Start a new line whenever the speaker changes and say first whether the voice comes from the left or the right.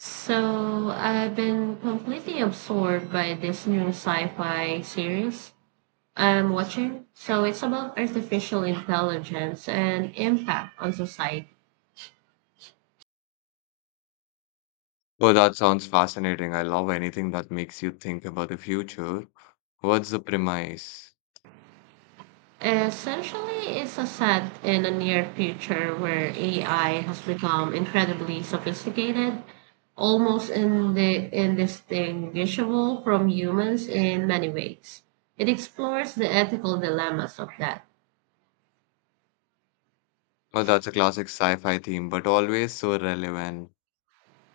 right: So I've been completely absorbed by this new sci-fi series I'm watching. So it's about artificial intelligence and impact on society.
left: Oh, that sounds fascinating. I love anything that makes you think about the future. What's the premise?
right: Essentially, it's a set in a near future where AI has become incredibly sophisticated, almost indistinguishable from humans in many ways. It explores the ethical dilemmas of that.
left: Oh, that's a classic sci-fi theme, but always so relevant.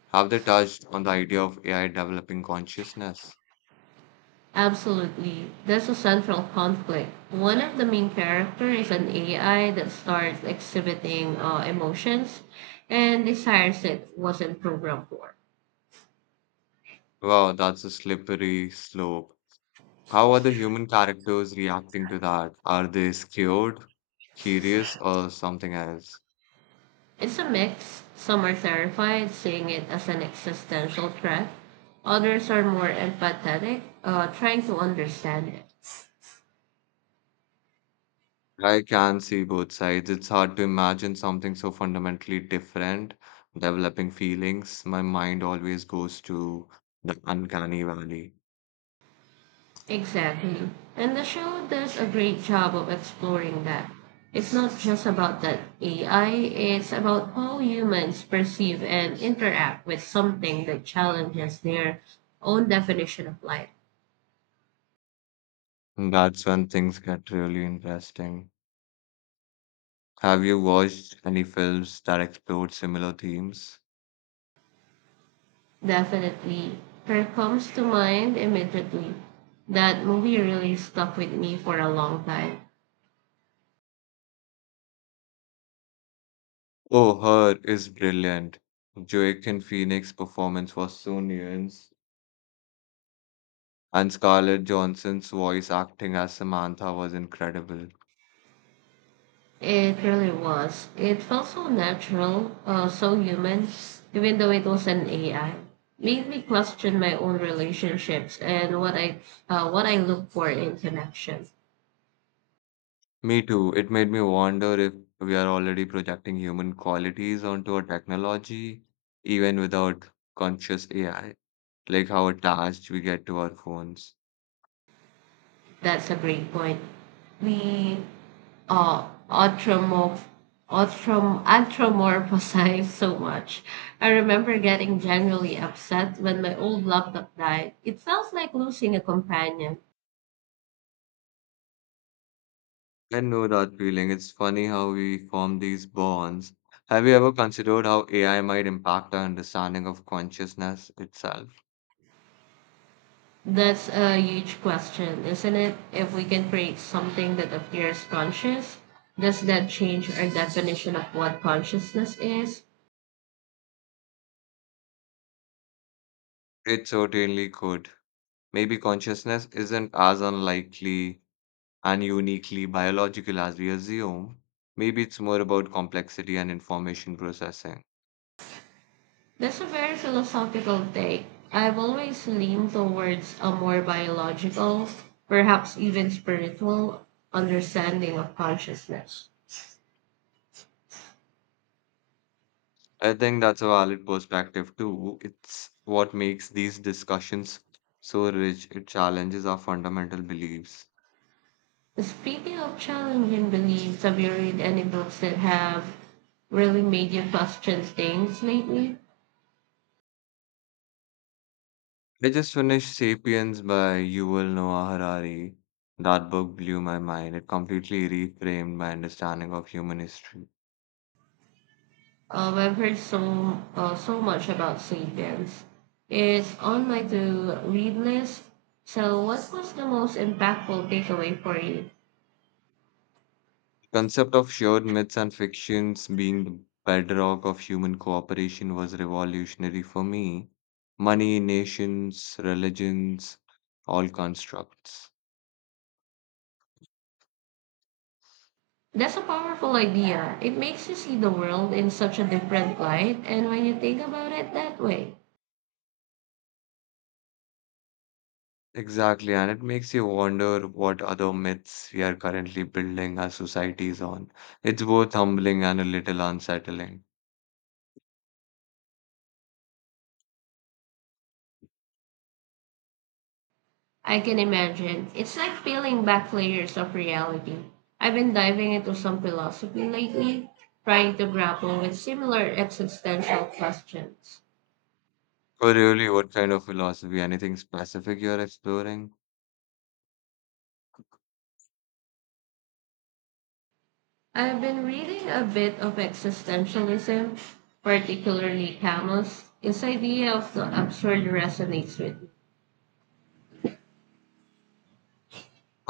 left: Have they touched on the idea of AI developing consciousness?
right: Absolutely. That's a central conflict. One of the main character is an AI that starts exhibiting emotions and desires it wasn't programmed for.
left: Wow, that's a slippery slope. How are the human characters reacting to that? Are they scared, curious, or something else?
right: It's a mix. Some are terrified, seeing it as an existential threat. Others are more empathetic, trying to understand it.
left: I can see both sides. It's hard to imagine something so fundamentally different, developing feelings. My mind always goes to the uncanny valley.
right: Exactly. And the show does a great job of exploring that. It's not just about that AI, it's about how humans perceive and interact with something that challenges their own definition of life.
left: That's when things get really interesting. Have you watched any films that explore similar themes?
right: Definitely. Her comes to mind immediately. That movie really stuck with me for a long time.
left: Oh, Her is brilliant. Joaquin Phoenix's performance was so nuanced, and Scarlett Johansson's voice acting as Samantha was incredible.
right: It really was. It felt so natural, so human, even though it was an AI. Made me question my own relationships and what I look for in connection.
left: Me too. It made me wonder if we are already projecting human qualities onto our technology, even without conscious AI, like how attached we get to our phones.
right: That's a great point. We uh, anthromo- anthropomorphize so much. I remember getting genuinely upset when my old laptop died. It felt like losing a companion.
left: I know that feeling. It's funny how we form these bonds. Have you ever considered how AI might impact our understanding of consciousness itself?
right: That's a huge question, isn't it? If we can create something that appears conscious, does that change our definition of what consciousness is?
left: It certainly could. Maybe consciousness isn't as unlikely and uniquely biological as we assume, maybe it's more about complexity and information processing.
right: That's a very philosophical take. I've always leaned towards a more biological, perhaps even spiritual, understanding of consciousness.
left: I think that's a valid perspective too. It's what makes these discussions so rich. It challenges our fundamental beliefs.
right: Speaking of challenging beliefs, have you read any books that have really made you question things lately?
left: I just finished Sapiens by Yuval Noah Harari. That book blew my mind. It completely reframed my understanding of human history.
right: I've heard so much about Sapiens. It's on my to read list. So, what was the most impactful takeaway for you?
left: Concept of shared myths and fictions being the bedrock of human cooperation was revolutionary for me. Money, nations, religions, all constructs.
right: That's a powerful idea. It makes you see the world in such a different light, and when you think about it that way,
left: Exactly, and it makes you wonder what other myths we are currently building our societies on. It's both humbling and a little unsettling.
right: I can imagine it's like peeling back layers of reality. I've been diving into some philosophy lately, trying to grapple with similar existential questions.
left: So, really, what kind of philosophy? Anything specific you're exploring?
right: I've been reading a bit of existentialism, particularly Camus. His idea of the absurd resonates with me.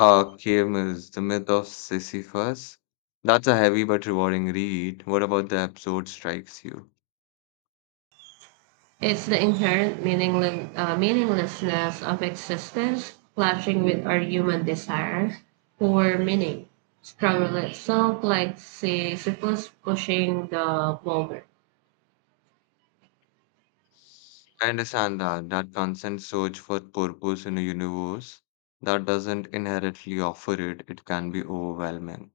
left: Archimedes, The Myth of Sisyphus. That's a heavy but rewarding read. What about the episode strikes you?
right: It's the inherent meaninglessness of existence, clashing with our human desire for meaning. Struggle itself, like Sisyphus pushing the boulder.
left: I understand that, that constant search for purpose in a universe that doesn't inherently offer it, it can be overwhelming.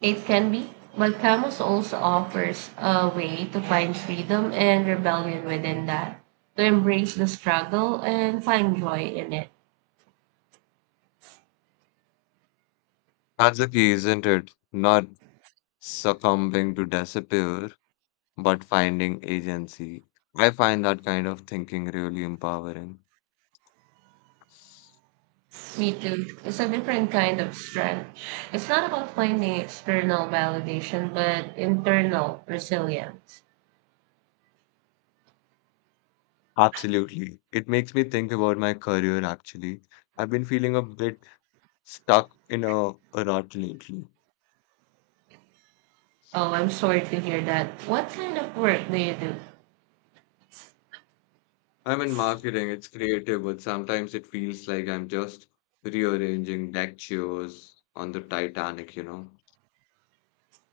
right: It can be, but Camus also offers a way to find freedom and rebellion within that, to embrace the struggle and find joy in it.
left: That's the key, isn't it? Not succumbing to despair, but finding agency. I find that kind of thinking really empowering.
right: Me too. It's a different kind of strength. It's not about finding external validation, but internal resilience.
left: Absolutely. It makes me think about my career actually. I've been feeling a bit stuck in a rut lately.
right: Oh, I'm sorry to hear that. What kind of work do you do?
left: I'm in marketing, it's creative, but sometimes it feels like I'm just rearranging deck chairs on the Titanic,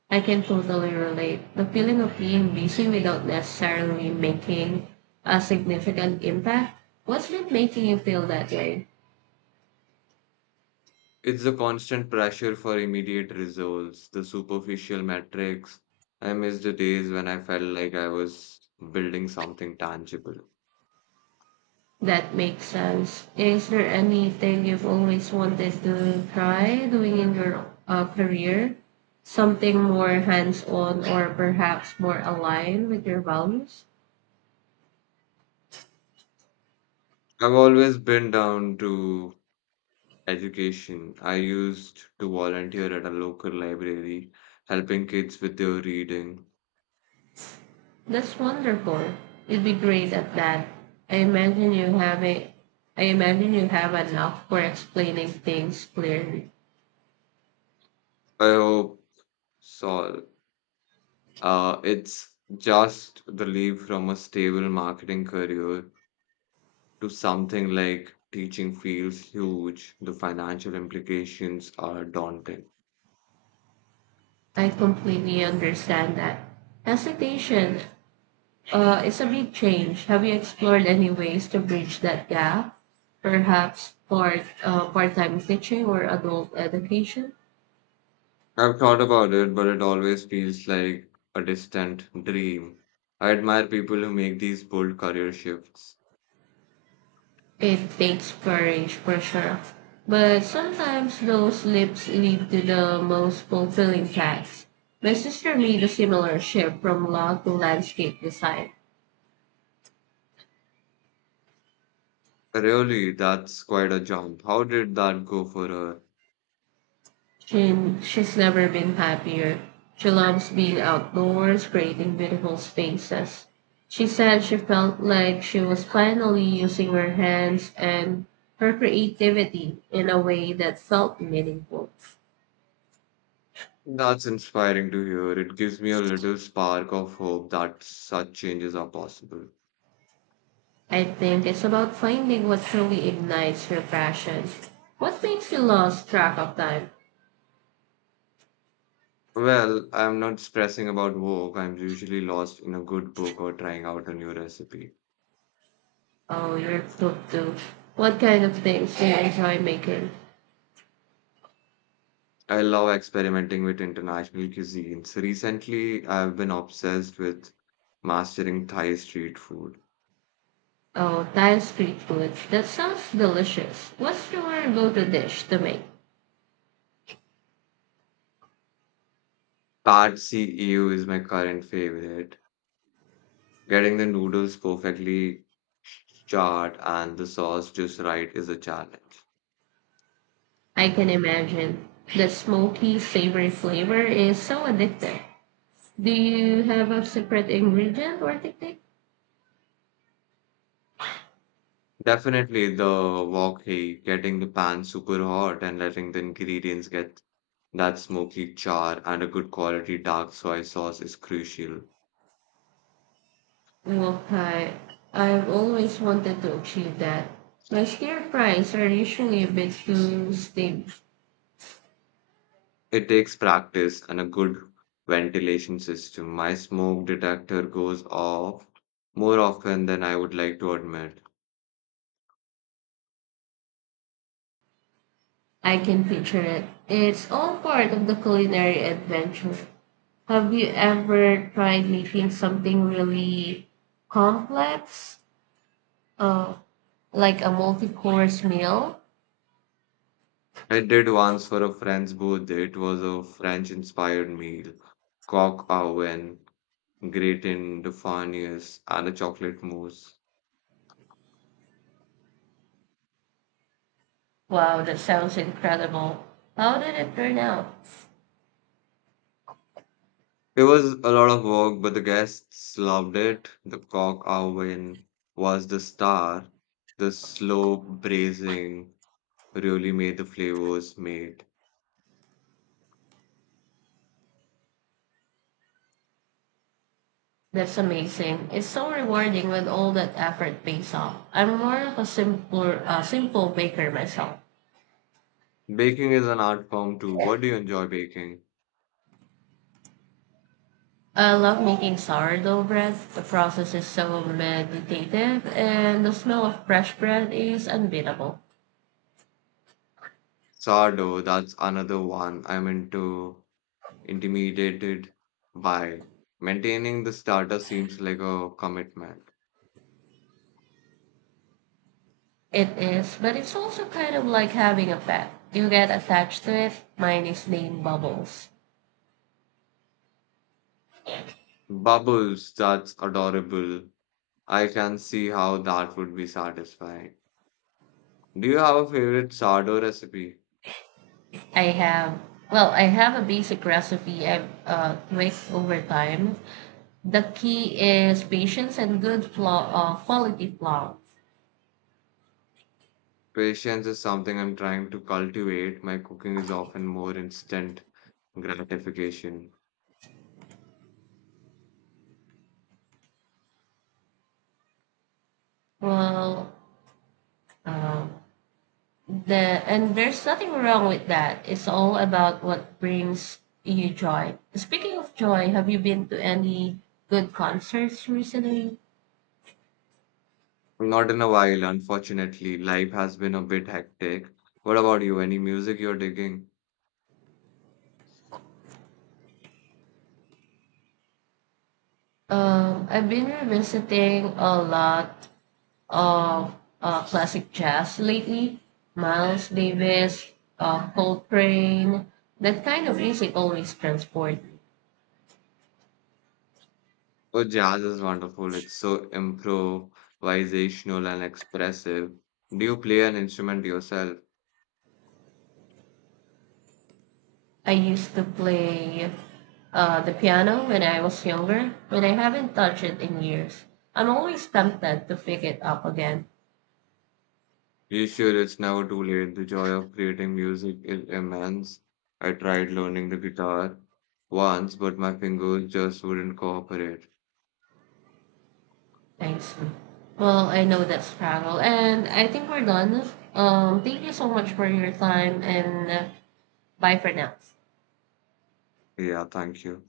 right: I can totally relate. The feeling of being busy without necessarily making a significant impact. What's been making you feel that way?
left: It's the constant pressure for immediate results, the superficial metrics. I miss the days when I felt like I was building something tangible.
right: That makes sense. Is there anything you've always wanted to try doing in your career? Something more hands on or perhaps more aligned with your values?
left: I've always been down to education. I used to volunteer at a local library, helping kids with their reading.
right: That's wonderful. You'd be great at that. I imagine you have a I imagine you have enough for explaining things clearly.
left: I hope Sol. It's just the leap from a stable marketing career to something like teaching feels huge. The financial implications are daunting.
right: I completely understand that. Hesitation. It's a big change. Have you explored any ways to bridge that gap? Perhaps part-time teaching or adult education?
left: I've thought about it, but it always feels like a distant dream. I admire people who make these bold career shifts.
right: It takes courage for sure. But sometimes those slips lead to the most fulfilling paths. My sister made a similar shift from law to landscape design.
left: Really, that's quite a jump. How did that go for her?
right: She, she's never been happier. She loves being outdoors, creating beautiful spaces. She said she felt like she was finally using her hands and her creativity in a way that felt meaningful.
left: That's inspiring to hear. It gives me a little spark of hope that such changes are possible.
right: I think it's about finding what truly ignites your passion. What makes you lose track of time?
left: Well, I'm not stressing about work. I'm usually lost in a good book or trying out a new recipe.
right: Oh, you're cooked too. What kind of things do you enjoy making?
left: I love experimenting with international cuisines. Recently, I've been obsessed with mastering Thai street food.
right: Oh, Thai street food. That sounds delicious. What's your go-to dish to make?
left: Pad See Ew is my current favorite. Getting the noodles perfectly charred and the sauce just right is a challenge.
right: I can imagine the smoky, savory flavor is so addictive. Do you have a secret ingredient or technique?
left: Definitely the wok hei, getting the pan super hot and letting the ingredients get that smoky char, and a good quality dark soy sauce is crucial.
right: Okay, I've always wanted to achieve that. My stir fries are usually a bit too steamed.
left: It takes practice and a good ventilation system. My smoke detector goes off more often than I would like to admit.
right: I can picture it. It's all part of the culinary adventure. Have you ever tried making something really complex, uh, like a multi-course meal?
left: I did once for a friend's birthday. It was a French-inspired meal, coq au vin, gratin de farnies, and a chocolate mousse.
right: Wow, that sounds incredible. How did it turn out?
left: It was a lot of work, but the guests loved it. The cock oven was the star. The slow braising really made the flavors made.
right: That's amazing. It's so rewarding when all that effort pays off. I'm more of a simple baker myself.
left: Baking is an art form too. What do you enjoy baking?
right: I love making sourdough bread. The process is so meditative, and the smell of fresh bread is unbeatable.
left: Sourdough, that's another one I'm into, intimidated by. Maintaining the starter seems like a commitment.
right: It is, but it's also kind of like having a pet. You get attached to it. Mine is named Bubbles.
left: Bubbles, that's adorable. I can see how that would be satisfying. Do you have a favorite sourdough recipe?
right: I have, I have a basic recipe I've tweaked over time. The key is patience and good quality flour.
left: Patience is something I'm trying to cultivate. My cooking is often more instant gratification.
right: Well, uh, there's nothing wrong with that. It's all about what brings you joy. Speaking of joy, have you been to any good concerts recently?
left: Not in a while, unfortunately. Life has been a bit hectic. What about you? Any music you're digging?
right: I've been revisiting a lot of classic jazz lately. Miles Davis, Coltrane. That kind of music always transport.
left: Oh, jazz is wonderful. It's so improvisational and expressive. Do you play an instrument yourself?
right: I used to play the piano when I was younger, but I haven't touched it in years. I'm always tempted to pick it up again.
left: You sure it's never too late? The joy of creating music is immense. I tried learning the guitar once, but my fingers just wouldn't cooperate.
right: Thanks. Well, I know that struggle, and I think we're done. Thank you so much for your time, and bye for now.
left: Yeah, thank you.